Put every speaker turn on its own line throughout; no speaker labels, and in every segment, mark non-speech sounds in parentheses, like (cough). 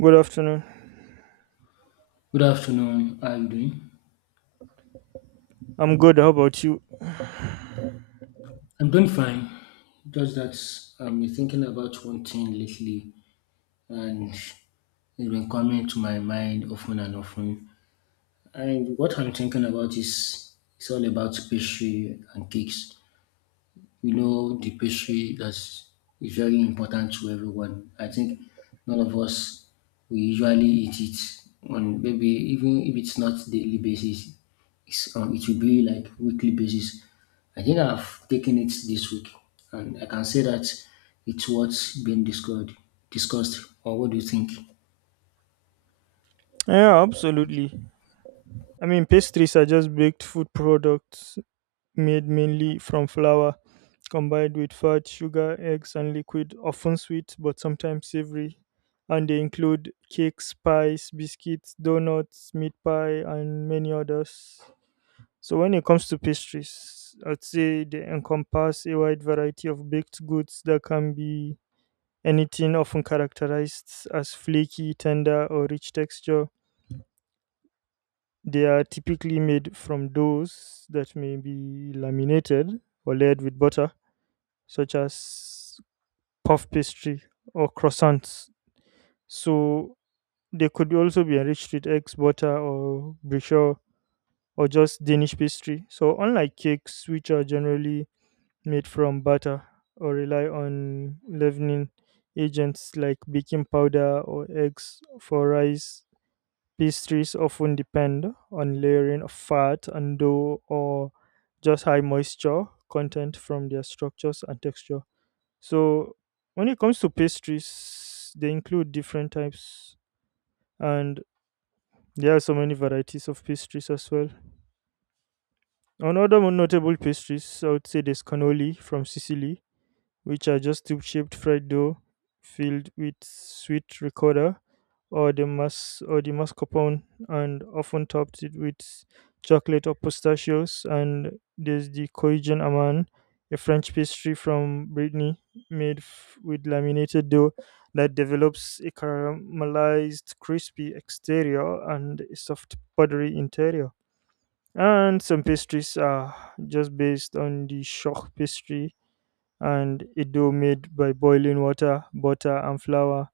Good afternoon.
Good afternoon. How are you doing?
I'm good. How about you?
I'm doing fine. Just that I've been thinking about one thing lately, and it's been coming to my mind often and often. And what I'm thinking about is it's all about pastry and cakes. You know, the pastry that's is very important to everyone. I think none of us we usually eat it on, maybe even if it's not daily basis, it will be like weekly basis. I think I've taken it this week, and I can say that it's what's been discussed. Discussed, or what do you think?
Yeah, absolutely. I mean, pastries are just baked food products made mainly from flour, combined with fat, sugar, eggs, and liquid, often sweet but sometimes savory. And they include cakes, pies, biscuits, donuts, meat pie, and many others. So, when it comes to pastries, I'd say they encompass a wide variety of baked goods that can be anything often characterized as flaky, tender, or rich texture. They are typically made from doughs that may be laminated or layered with butter, such as puff pastry or croissants. So they could also be enriched with eggs, butter, or brioche, or just Danish pastry. So unlike cakes, which are generally made from batter or rely on leavening agents like baking powder or eggs for rice. Pastries often depend on layering of fat and dough or just high moisture content from their structures and texture. So, when it comes to pastries, they include different types and there are so many varieties of pastries as well. On other more notable pastries, I would say there's cannoli from Sicily, which are just tube shaped fried dough filled with sweet ricotta or the mascarpone and often topped it with chocolate or pistachios, and there's the Korean aman, a French pastry from Brittany, made with laminated dough that develops a caramelized crispy exterior and a soft buttery interior. And some pastries are just based on the shock pastry, and a dough made by boiling water, butter, and flour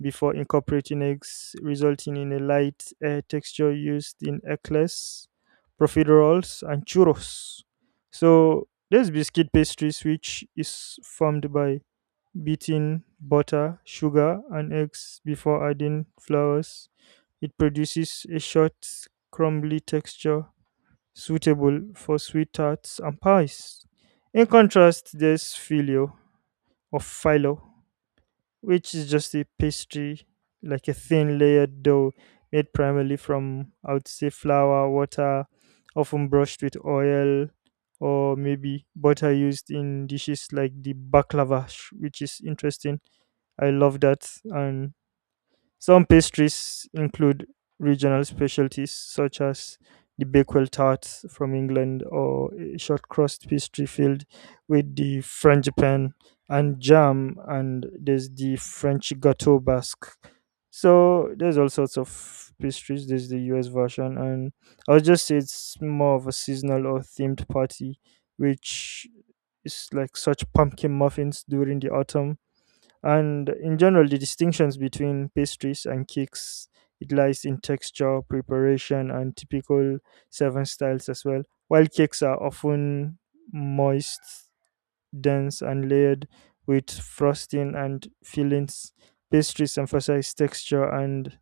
before incorporating eggs, resulting in a light air texture used in eclairs, profiteroles, and churros. So there's biscuit pastries, which is formed by beating butter, sugar, and eggs before adding flours. It produces a short, crumbly texture suitable for sweet tarts and pies. In contrast, there's filo, or phyllo, which is just a pastry, like a thin layered dough made primarily from, I would say, flour, water, often brushed with oil, or maybe butter used in dishes like the baklava, which is interesting. I love that. And some pastries include regional specialties such as the Bakewell tarts from England or a short crust pastry filled with the frangipane and jam, and there's the French gâteau basque. So there's all sorts of pastries. There's the US version, and I would just say it's more of a seasonal or themed party, which is like such pumpkin muffins during the autumn. And in general, the distinctions between pastries and cakes, it lies in texture, preparation, and typical serving styles as well. While cakes are often moist, dense, and layered with frosting and fillings, pastries emphasize texture and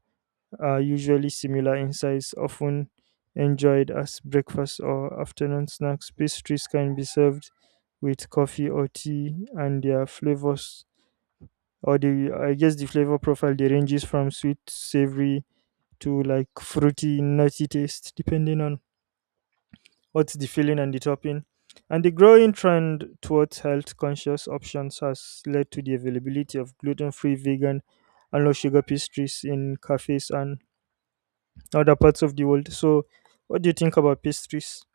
are usually similar in size, often enjoyed as breakfast or afternoon snacks. Pastries can be served with coffee or tea, and their flavors, or the, I guess, the flavor profile, they ranges from sweet, savory to like fruity, nutty taste, depending on what's the filling and the topping. And the growing trend towards health conscious options has led to the availability of gluten free, vegan, and low sugar pastries in cafes and other parts of the world. So, what do you think about pastries?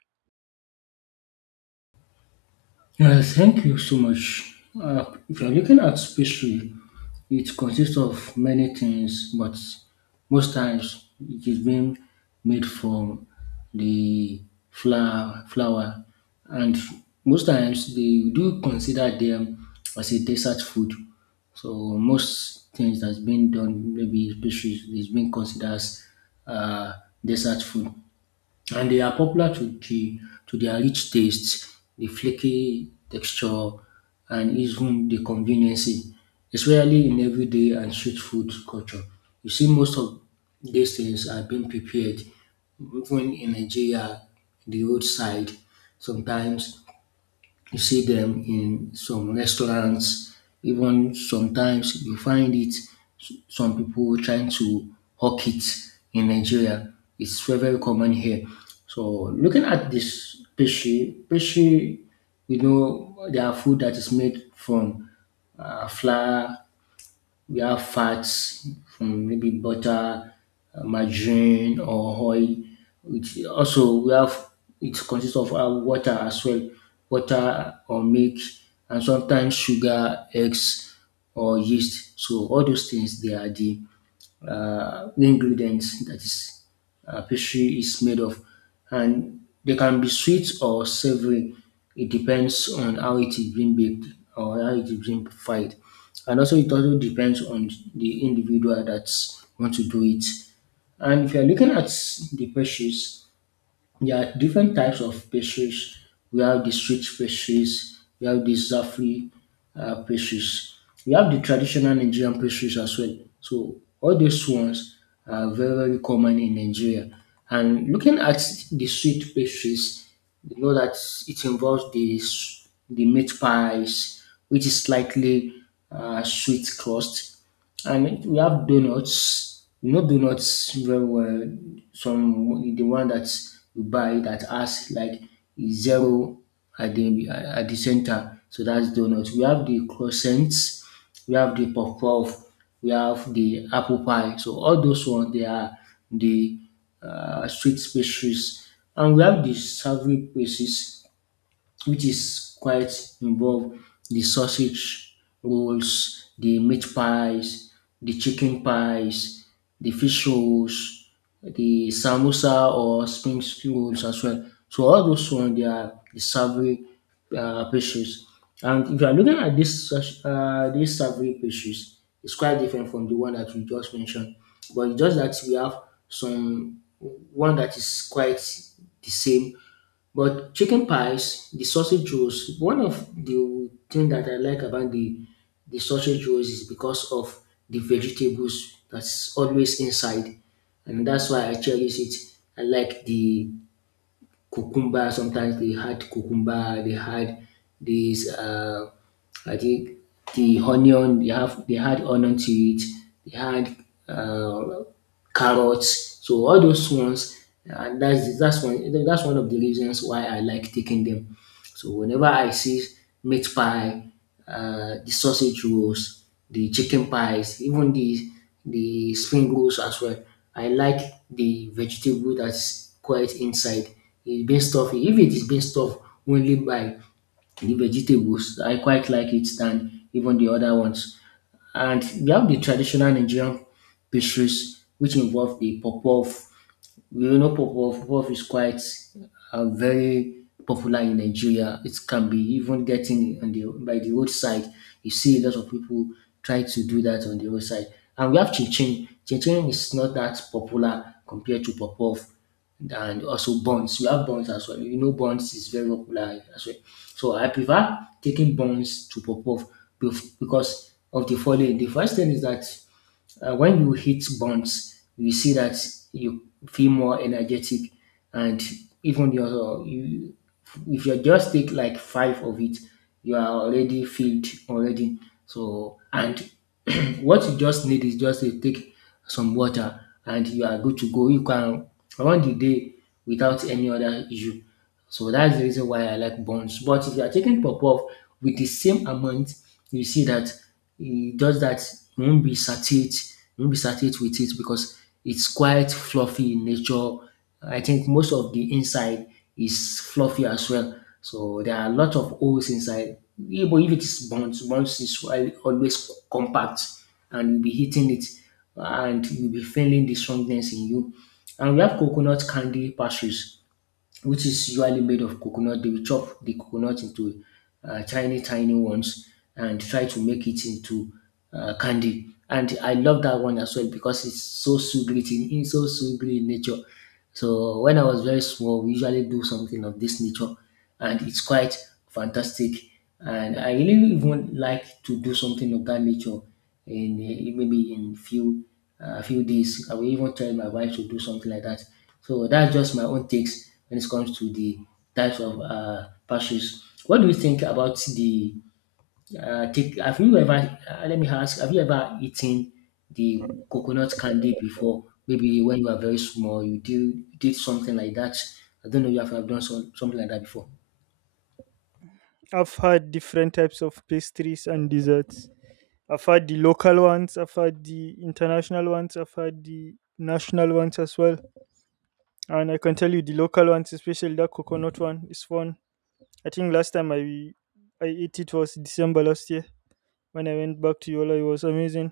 Thank you so much. If you're looking at pastry, it consists of many things, but most times it is being made from the flour, and most times they do consider them as a dessert food. So most things that's been done, maybe pastries, is being considered as uh, dessert food, and they are popular to their rich taste, the flaky texture, and even the conveniency, especially in everyday and street food culture. You see, most of these things are being prepared even in Nigeria, the roadside. Sometimes you see them in some restaurants. Even sometimes you find it some people trying to hawk it in Nigeria. It's very, very common here. So looking at this peshi, there are food that is made from flour. We have fats from maybe butter, margarine or oil. It also we have it consists of water as well, water or milk, and sometimes sugar, eggs or yeast. So all those things they are the ingredients that is, pastry is made of, and they can be sweet or savory. It depends on how it is being baked or how it is being fried, and also it also depends on the individual that want to do it. And if you are looking at the pastries, there are different types of pastries. We have the sweet pastries, we have the Zafri pastries, we have the traditional Nigerian pastries as well. So all these ones are very, very common in Nigeria. And looking at the sweet pastries, you know that it involves the, the meat pies, which is slightly sweet crust. And we have donuts. You know donuts very well. Some, the one that you buy that has like zero at the center. So that's donuts. We have the croissants. We have the puff puff. We have the apple pie. So all those ones they are the street pastries, and we have the savory places which is quite involved the sausage rolls, the meat pies, the chicken pies, the fish rolls, the samosa or spring rolls as well. So all those ones they are the savory pastries. And if you are looking at these savory pastries, it's quite different from the one that we just mentioned. But it's just that we have some one that is quite the same, but chicken pies, the sausage rolls, one of the thing that I like about the sausage rolls is because of the vegetables that's always inside, and that's why I cherish it. I like the cucumber. Sometimes they had cucumber. They had this. I think the onion. They had onion to it. They had uh, carrots. So all those ones, and that's one of the reasons why I like taking them. So whenever I see meat pie, the sausage rolls, the chicken pies, even the spring rolls as well, I like the vegetable that's quite inside. It's been stuffed. If it is been stuffed only by the vegetables, I quite like it than even the other ones. And we have the traditional Nigerian pastries, which involve the puff puff. Puff puff is quite very popular in Nigeria. It can be even getting on the by the roadside. You see a lot of people try to do that on the roadside. And we have chin chin. Chin chin is not that popular compared to puff puff, and also buns. We have buns as well. You know, buns is very popular as well. So I prefer taking buns to puff puff because of the following. The first thing is that when you hit bonds, you see that you feel more energetic, and even if you just take like five of it, you are already filled already. So, and (clears throat) what you just need is just to take some water, and you are good to go. You can run the day without any other issue. So that's the reason why I like buns. But if you are taking puff puff with the same amount, you see that it does that you won't be satiate, you won't be satiate with it because it's quite fluffy in nature. I think most of the inside is fluffy as well. So there are a lot of holes inside. Yeah. But if it is buns, buns is always compact, and you'll be hitting it and you'll be feeling the strongness in you. And we have coconut candy pastries, which is usually made of coconut. They will chop the coconut into tiny, tiny ones and try to make it into candy. And I love that one as well because it's so sugary in nature. So when I was very small, we usually do something of this nature, and it's quite fantastic. And I really even like to do something of that nature in, maybe in few days. I will even tell my wife to do something like that. So that's just my own takes when it comes to the types of pastries. What do you think about the take, let me ask, have you ever eaten the coconut candy before? Maybe when you were very small, you did, something like that. I don't know if you have done something like that before.
I've had different types of pastries and desserts. I've had the local ones, I've had the international ones, I've had the national ones as well. And I can tell you the local ones, especially that coconut one, is fun. I think last time I ate it was December last year when I went back to Yola. It was amazing.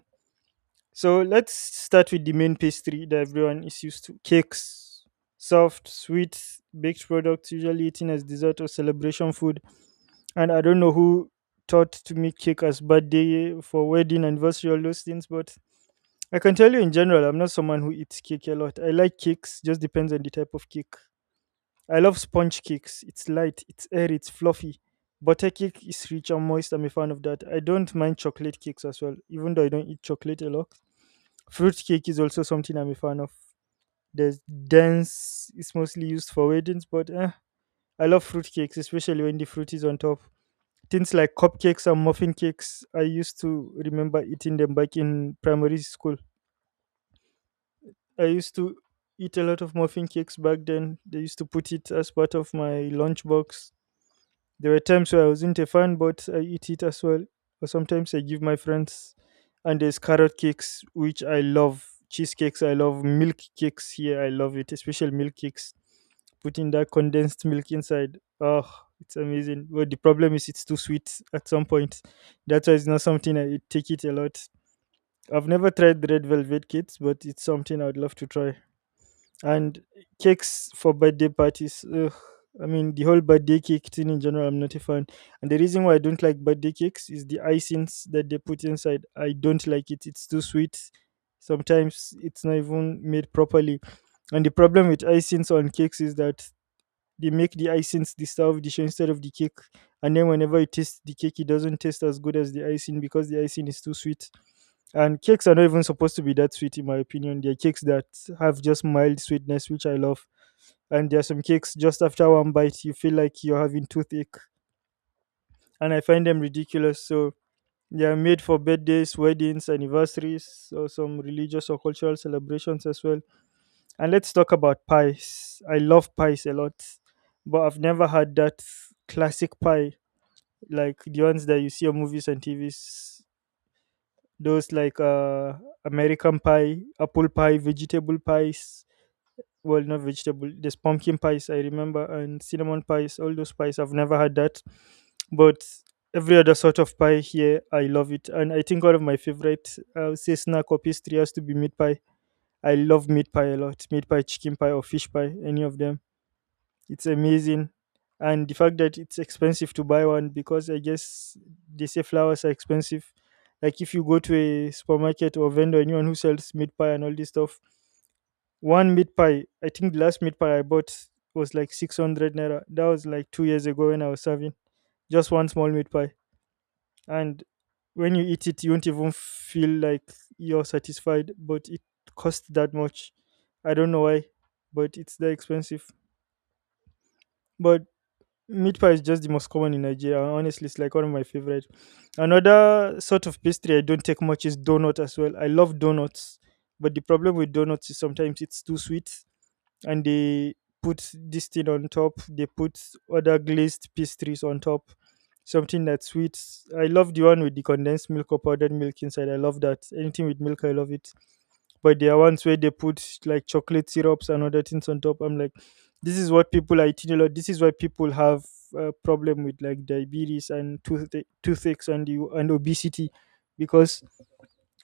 So let's start with the main pastry that everyone is used to: cakes, soft, sweet, baked products, usually eaten as dessert or celebration food. And I don't know who taught to make cake as birthday for wedding anniversary all those things, but I can tell you in general, I'm not someone who eats cake a lot. I like cakes, just depends on the type of cake. I love sponge cakes. It's light, it's airy, it's fluffy. Butter cake is rich and moist. I'm a fan of that. I don't mind chocolate cakes as well, even though I don't eat chocolate a lot. Fruit cake is also something I'm a fan of. There's dense, it's mostly used for weddings, but eh, I love fruit cakes, especially when the fruit is on top. Things like cupcakes and muffin cakes, I used to remember eating them back in primary school. I used to eat a lot of muffin cakes back then. They used to put it as part of my lunchbox. There were times where I wasn't a fan, but I eat it as well. Or sometimes I give my friends. And there's carrot cakes, which I love. Cheesecakes, I love. Milk cakes here, I love it. Especially milk cakes. Putting that condensed milk inside. Oh, it's amazing. But the problem is it's too sweet at some point. That's why it's not something I take it a lot. I've never tried the red velvet cakes, but it's something I'd love to try. And cakes for birthday parties, ugh, I mean the whole birthday cake thing in general, I'm not a fan. And the reason why I don't like birthday cakes is the icings that they put inside. I don't like it, it's too sweet. Sometimes it's not even made properly. And the problem with icings on cakes is that they make the icings the star of the show instead of the cake. And then whenever you taste the cake, it doesn't taste as good as the icing because the icing is too sweet. And cakes are not even supposed to be that sweet, in my opinion. They're cakes that have just mild sweetness, which I love. And there are some cakes just after one bite, you feel like you're having toothache. And I find them ridiculous. So they are made for birthdays, weddings, anniversaries, or some religious or cultural celebrations as well. And let's talk about pies. I love pies a lot, but I've never had that classic pie like the ones that you see on movies and TVs. Those like American pie, apple pie, vegetable pies, well not vegetable, there's pumpkin pies I remember, and cinnamon pies. All those pies I've never had that. But every other sort of pie here I love it, and I think one of my favorite, I would say snack or pastry, has to be meat pie. I love meat pie a lot. Meat pie, chicken pie, or fish pie, any of them, it's amazing. And the fact that it's expensive to buy one because I guess they say flowers are expensive. Like if you go to a supermarket or vendor, anyone who sells meat pie and all this stuff, one meat pie, I think the last meat pie I bought was like 600 naira. That was like 2 years ago when I was serving. Just one small meat pie. And when you eat it, you won't even feel like you're satisfied, but it costs that much. I don't know why, but it's that expensive. But meat pie is just the most common in Nigeria. Honestly, it's like one of my favorite. Another sort of pastry I don't take much is donut as well. I love donuts, but the problem with donuts is sometimes it's too sweet, and they put this thing on top. They put other glazed pastries on top, something that's sweet. I love the one with the condensed milk or powdered milk inside. I love that. Anything with milk, I love it. But there are ones where they put like chocolate syrups and other things on top. I'm like, this is what people are eating a lot. This is why people have a problem with like diabetes and toothaches and you and obesity, because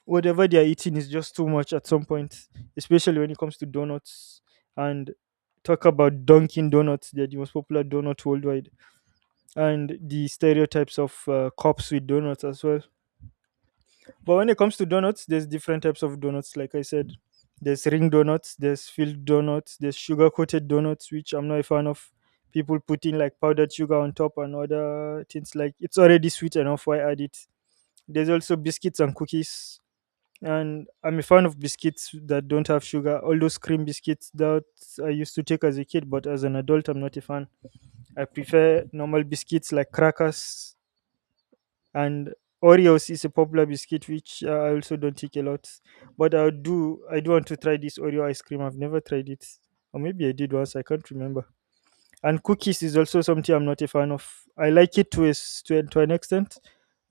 whatever they are eating is just too much at some point, especially when it comes to donuts. And talk about Dunkin' Donuts; they're the most popular donut worldwide, and the stereotypes of cops with donuts as well. But when it comes to donuts, there's different types of donuts. Like I said, there's ring donuts, there's filled donuts, there's sugar coated donuts, which I'm not a fan of. People putting like powdered sugar on top and other things, like it's already sweet enough. Why add it? There's also biscuits and cookies, and I'm a fan of biscuits that don't have sugar. All those cream biscuits that I used to take as a kid, but as an adult, I'm not a fan. I prefer normal biscuits like crackers, and Oreos is a popular biscuit which I also don't take a lot. But I do want to try this Oreo ice cream. I've never tried it, or maybe I did once. I can't remember. And cookies is also something I'm not a fan of. I like it to a, s- to, a- to an extent,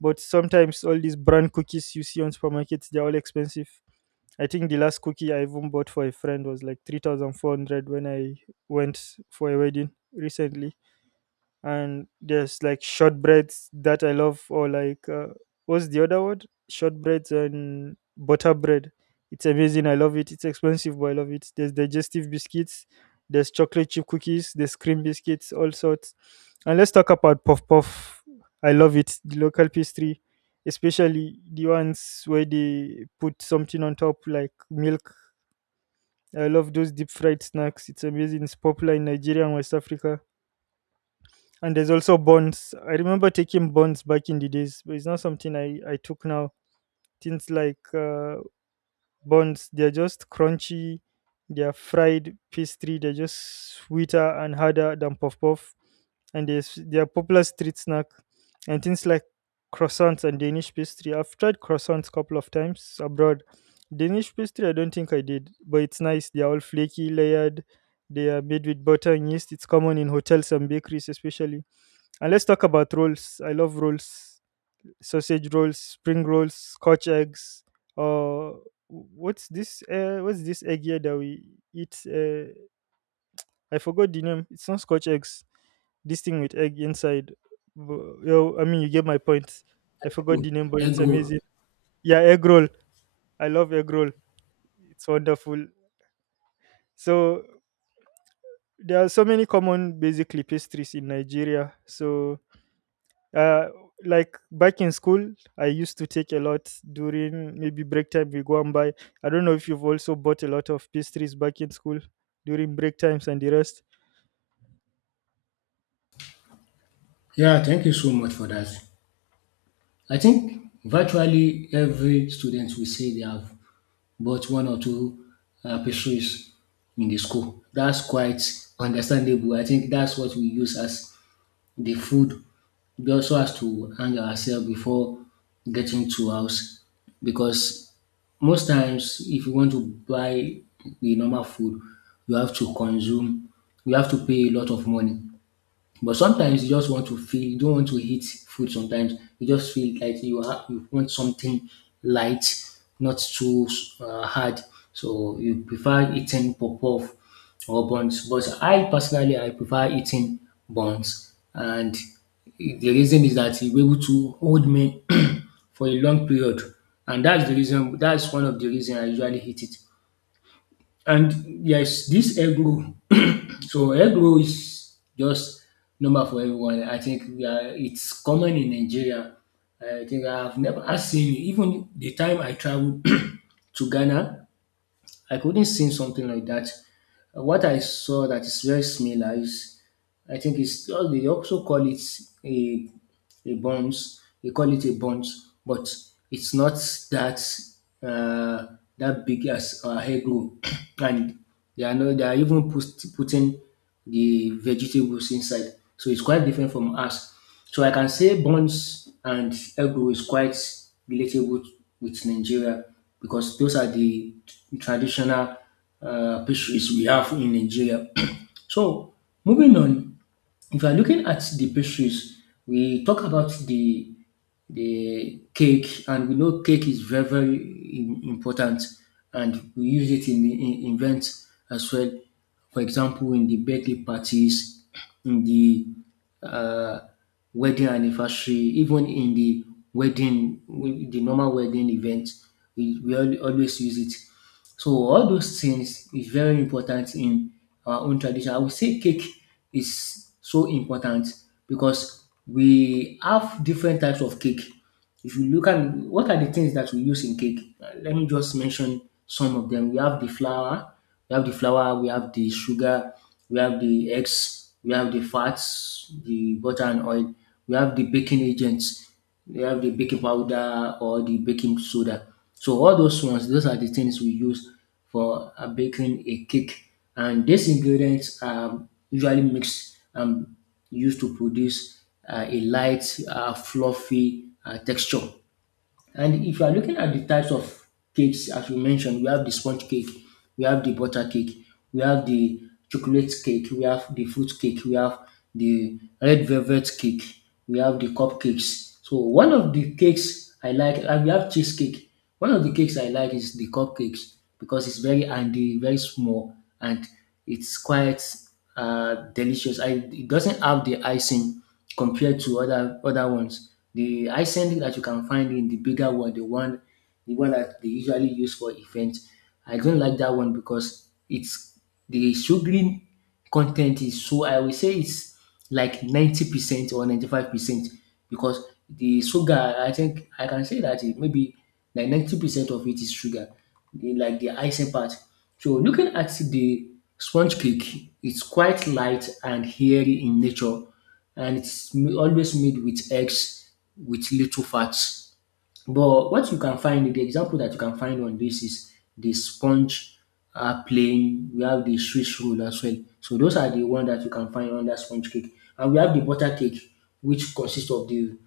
but sometimes all these brand cookies you see on supermarkets, they're all expensive. I think the last cookie I even bought for a friend was like 3,400 when I went for a wedding recently, and there's like shortbreads that I love, or what's the other word? Shortbreads and butter bread. It's amazing. I love it. It's expensive, but I love it. There's digestive biscuits. There's chocolate chip cookies. There's cream biscuits, all sorts. And let's talk about puff puff. I love it. The local pastry, especially the ones where they put something on top like milk. I love those deep fried snacks. It's amazing. It's popular in Nigeria and West Africa, and there's also bonds. I remember taking bonds back in the days, but it's not something I took now. Things like bonds, they're just crunchy, they're fried pastry, they're just sweeter and harder than puff puff, and they're popular street snack, and things like croissants and Danish pastry. I've tried croissants a couple of times abroad. Danish pastry, I don't think I did, but it's nice. They're all flaky, layered. They are made with butter and yeast. It's common in hotels and bakeries, especially. And let's talk about rolls. I love rolls, sausage rolls, spring rolls, Scotch eggs. Uh, what's this? What's this egg here that we eat? I forgot the name. It's not Scotch eggs. This thing with egg inside. Yo, you get my point. I forgot the name, but it's
Good.
amazing. Yeah, egg roll. I love egg roll. It's wonderful. So there are so many common, basically, pastries in Nigeria. Uh like back in school, I used to take a lot during maybe break time, we go and buy. I don't know if you've also bought a lot of pastries back in school during break times and the rest.
Yeah, thank you so much for that. I think virtually every student will say they have bought one or two pastries in the school. That's quite understandable. I think that's what we use as the food. We also has to hang ourselves before getting to house, because most times if you want to buy the normal food, you have to pay a lot of money. But sometimes you just want to feel, you don't want to eat food sometimes. You just feel like you want something light, not too hard. So you prefer eating puff-puff or buns. But I personally, I prefer eating buns. And the reason is that you're able to hold me (clears throat) for a long period. And that's the reason, that's one of the reason I usually eat it. And yes, this egg roll. (clears throat) So egg roll is just normal for everyone. I think we are, it's common in Nigeria. I think I've never I've seen it. Even the time I traveled (clears throat) to Ghana, I couldn't see something like that. What I saw that is very similar is, I think it's, oh, they also call it a a buns, they call it a buns, but it's not that uh, that big as egg roll, (clears throat) and they are no, they are even putting the vegetables inside, so it's quite different from us. So I can say buns and egg roll is quite relatable with Nigeria because those are the traditional pastries we have in Nigeria. (clears throat) So moving on. If you are looking at the pastries, we talk about the cake, and we know cake is very very important, and we use it in events as well. For example, in the birthday parties, in the uh, wedding anniversary, even in the wedding, the normal wedding event, we always use it. So all those things is very important in our own tradition. I would say cake is so important because we have different types of cake. If you look at what are the things that we use in cake, let me just mention some of them. We have the flour, we have the sugar, we have the eggs, we have the fats, the butter and oil, we have the baking agents, we have the baking powder or the baking soda. So all those ones, those are the things we use for baking a cake. And these ingredients are usually mixed and used to produce a light, fluffy texture. And if you are looking at the types of cakes, as we mentioned, we have the sponge cake, we have the butter cake, we have the chocolate cake, we have the fruit cake, we have the red velvet cake, we have the cupcakes. So one of the cakes I like, and we have cheesecake. One of the cakes I like is the cupcakes because it's very handy, very small, and it's quite delicious. I, it doesn't have the icing compared to other ones. The icing that you can find in the bigger one, the one that they usually use for events, I don't like that one because it's the sugary content is so I will say it's like 90% or 95% because the sugar I think I can say that it maybe like 90% of it is sugar the like the icing part. So looking at the sponge cake, it's quite light and hairy in nature, and always made with eggs with little fat. But what you can find, the example that you can find on this is the sponge plain. We have the Swiss roll as well. So those are the one that you can find under sponge cake, and we have the butter cake, which consists of the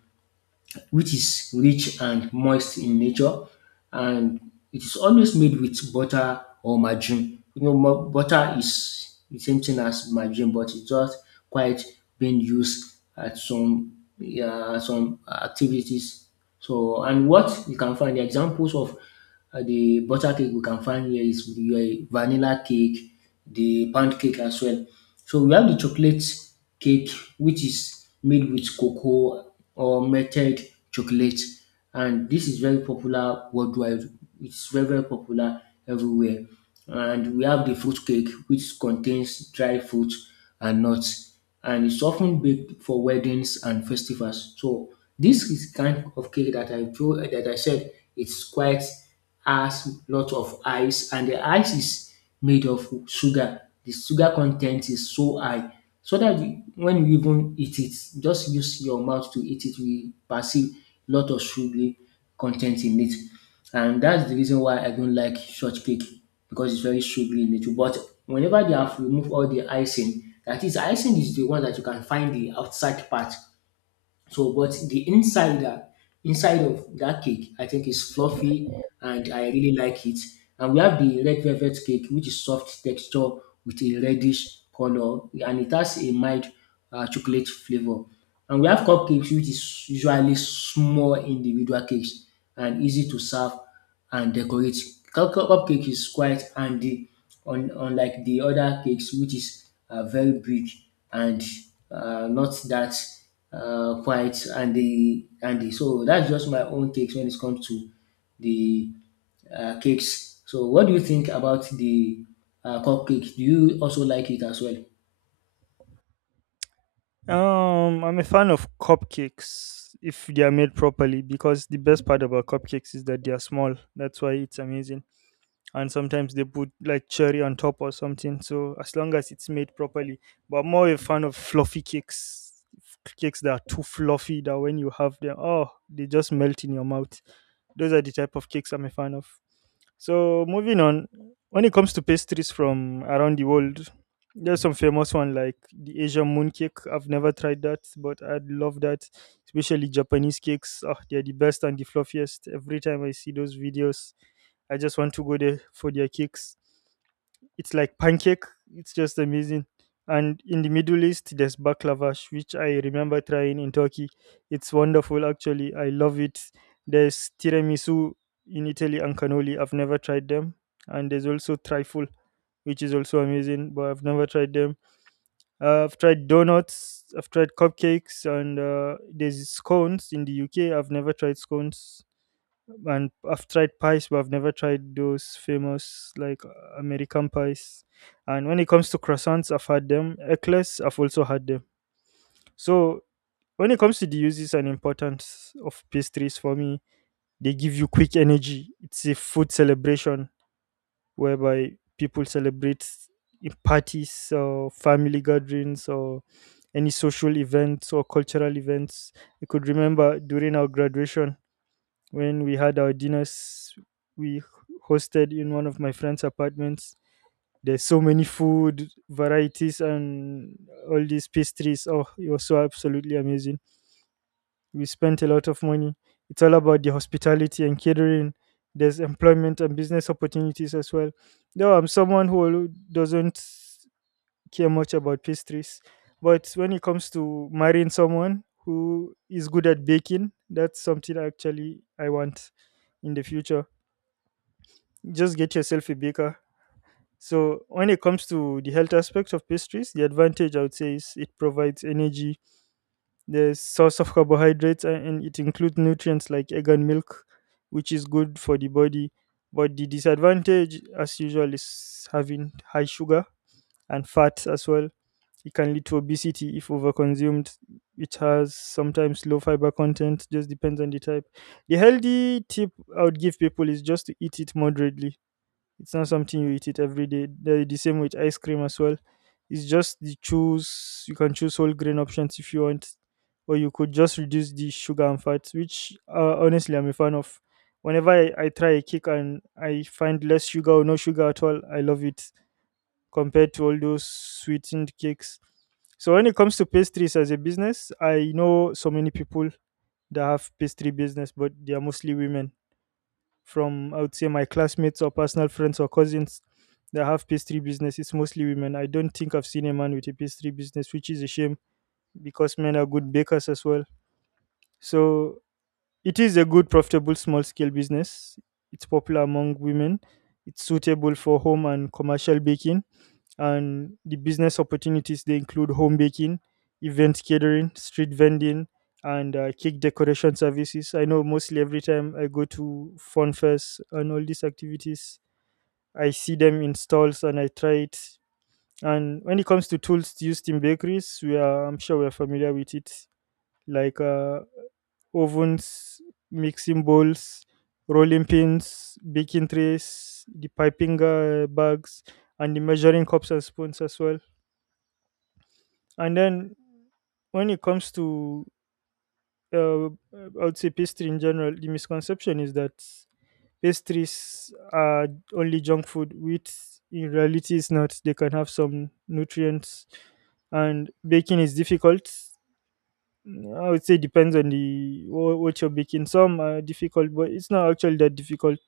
which is rich and moist in nature, and it is always made with butter or margarine. You know, butter is the same thing as margarine, but it's just quite being used at some yeah, some activities. So, and what you can find the examples of the butter cake we can find here is the vanilla cake, the pound cake as well. So we have the chocolate cake, which is made with cocoa or melted chocolate, and this is very popular worldwide. It's very popular everywhere. And we have the fruit cake, which contains dry fruit and nuts and it's often baked for weddings and festivals. So this is kind of cake that I told that I said it's quite has lot of ice and the ice is made of sugar. The sugar content is so high so that when you even eat it, just use your mouth to eat it. We perceive lot of sugar content in it. And that's the reason why I don't like shortcake because it's very sugary in nature. But whenever they have removed all the icing, that is, icing is the one that you can find the outside part. So, but the insider inside of that cake, I think is fluffy, and I really like it. And we have the red velvet cake, which is soft texture with a reddish color, and it has a mild chocolate flavor. And we have cupcakes, which is usually small individual cakes and easy to serve and decorate. Cupcake is quite handy un unlike the other cakes which is very big and not that quite handy. So that's just my own takes when it comes to the cakes. So what do you think about the cupcake? Do you also like it as well?
I'm a fan of cupcakes if they are made properly, because the best part about cupcakes is that they are small. That's why it's amazing, and sometimes they put like cherry on top or something. So as long as it's made properly, but I'm more a fan of fluffy cakes, cakes that are too fluffy that when you have them, oh, they just melt in your mouth. Those are the type of cakes I'm a fan of. So moving on, when it comes to pastries from around the world, there's some famous one like the Asian moon cake. I've never tried that, but I'd love that. Especially Japanese cakes. Ah, they're the best and the fluffiest. Every time I see those videos, I just want to go there for their cakes. It's like pancake. It's just amazing. And in the Middle East, there's baklavash, which I remember trying in Turkey. It's wonderful, actually. I love it. There's tiramisu in Italy and cannoli. I've never tried them. And there's also trifle, which is also amazing, but I've never tried them. I've tried donuts. I've tried cupcakes, and there's scones in the UK. I've never tried scones, and I've tried pies, but I've never tried those famous American pies. And when it comes to croissants, I've had them. Eclairs, I've also had them. So when it comes to the uses and importance of pastries for me, they give you quick energy. It's a food celebration whereby people celebrate in parties or family gatherings or any social events or cultural events. You could remember during our graduation when we had our dinners, we hosted in one of my friend's apartments. There's so many food varieties and all these pastries, oh, it was so absolutely amazing. We spent a lot of money. It's all about the hospitality and catering. There's employment and business opportunities as well, though I'm someone who doesn't care much about pastries. But when it comes to marrying someone who is good at baking, that's something actually I want in the future. Just get yourself a baker. So when it comes to the health aspect of pastries, the advantage I would say is it provides energy, the source of carbohydrates, and it includes nutrients like egg and milk, which is good for the body. But the disadvantage, as usual, is having high sugar and fat as well. It can lead to obesity if overconsumed. It has sometimes low fiber content, just depends on the type. The healthy tip I would give people is just to eat it moderately. It's not something you eat it every day. The, same with ice cream as well. It's just the choose you can choose whole grain options if you want, or you could just reduce the sugar and fat, which honestly I'm a fan of. Whenever I try a cake and I find less sugar or no sugar at all, I love it compared to all those sweetened cakes. So when it comes to pastries as a business, I know so many people that have pastry business, but they are mostly women, from I would say my classmates or personal friends or cousins that have pastry business. It's mostly women. I don't think I've seen a man with a pastry business, which is a shame because men are good bakers as well. So it is a good, profitable, small scale business. It's popular among women. It's suitable for home and commercial baking, and the business opportunities they include home baking, event catering, street vending, and cake decoration services. I know mostly every time I go to fun fairs and all these activities, I see them in stalls and I try it. And when it comes to tools used in bakeries, we are I'm sure we're familiar with it, like ovens, mixing bowls, rolling pins, baking trays, the piping bags, and the measuring cups and spoons as well. And then when it comes to, I would say pastry in general, the misconception is that pastries are only junk food, which in reality is not. They can have some nutrients, and baking is difficult. I would say depends on the what you're baking. Some are difficult, but it's not actually that difficult.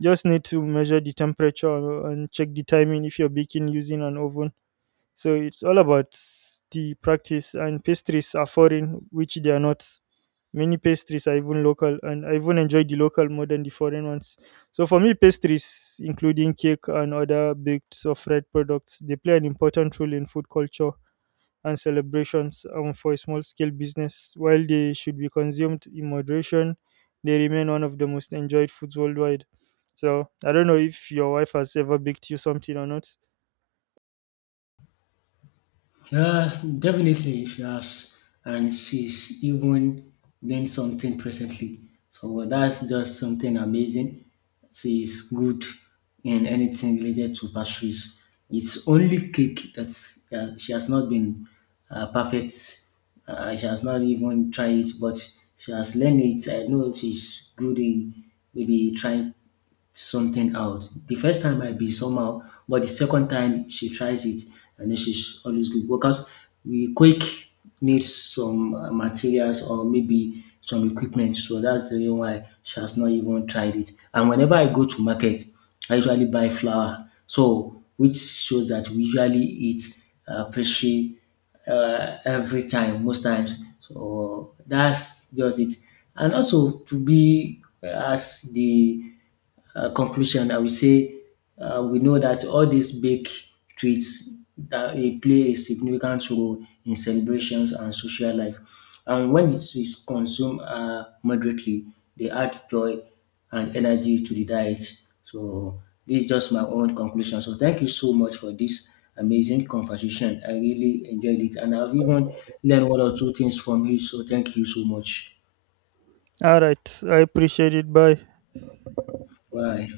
Just need to measure the temperature and check the timing if you're baking using an oven, so it's all about the practice, and pastries are foreign, which they are not. Many pastries are even local, and I even enjoy the local more than the foreign ones. So for me, pastries, including cake and other baked or fried products, they play an important role in food culture and celebrations and for a small-scale business. While they should be consumed in moderation, they remain one of the most enjoyed foods worldwide. So I don't know if your wife has ever baked you something or not.
Yeah, definitely she has, and she's even doing something presently. So that's just something amazing. She's good in anything related to pastries. It's only cake that she has not been perfect. She has not even tried it, but she has learned it. I know she's good in maybe trying something out. The first time might be somehow, but the second time she tries it, and then she's always good because we quick needs some materials or maybe some equipment. So that's the reason why she has not even tried it. And whenever I go to market, I usually buy flour. So which shows that we usually eat pastry every time, most times. So that's just it. And also to be as the conclusion, I will say we know that all these big treats that they play a significant role in celebrations and social life. And when it is consumed moderately, they add joy and energy to the diet. So this is just my own conclusion. So thank you so much for this amazing conversation. I really enjoyed it, and I've even learned one or two things from you. So thank you so much.
All right, I appreciate it. Bye.
Bye.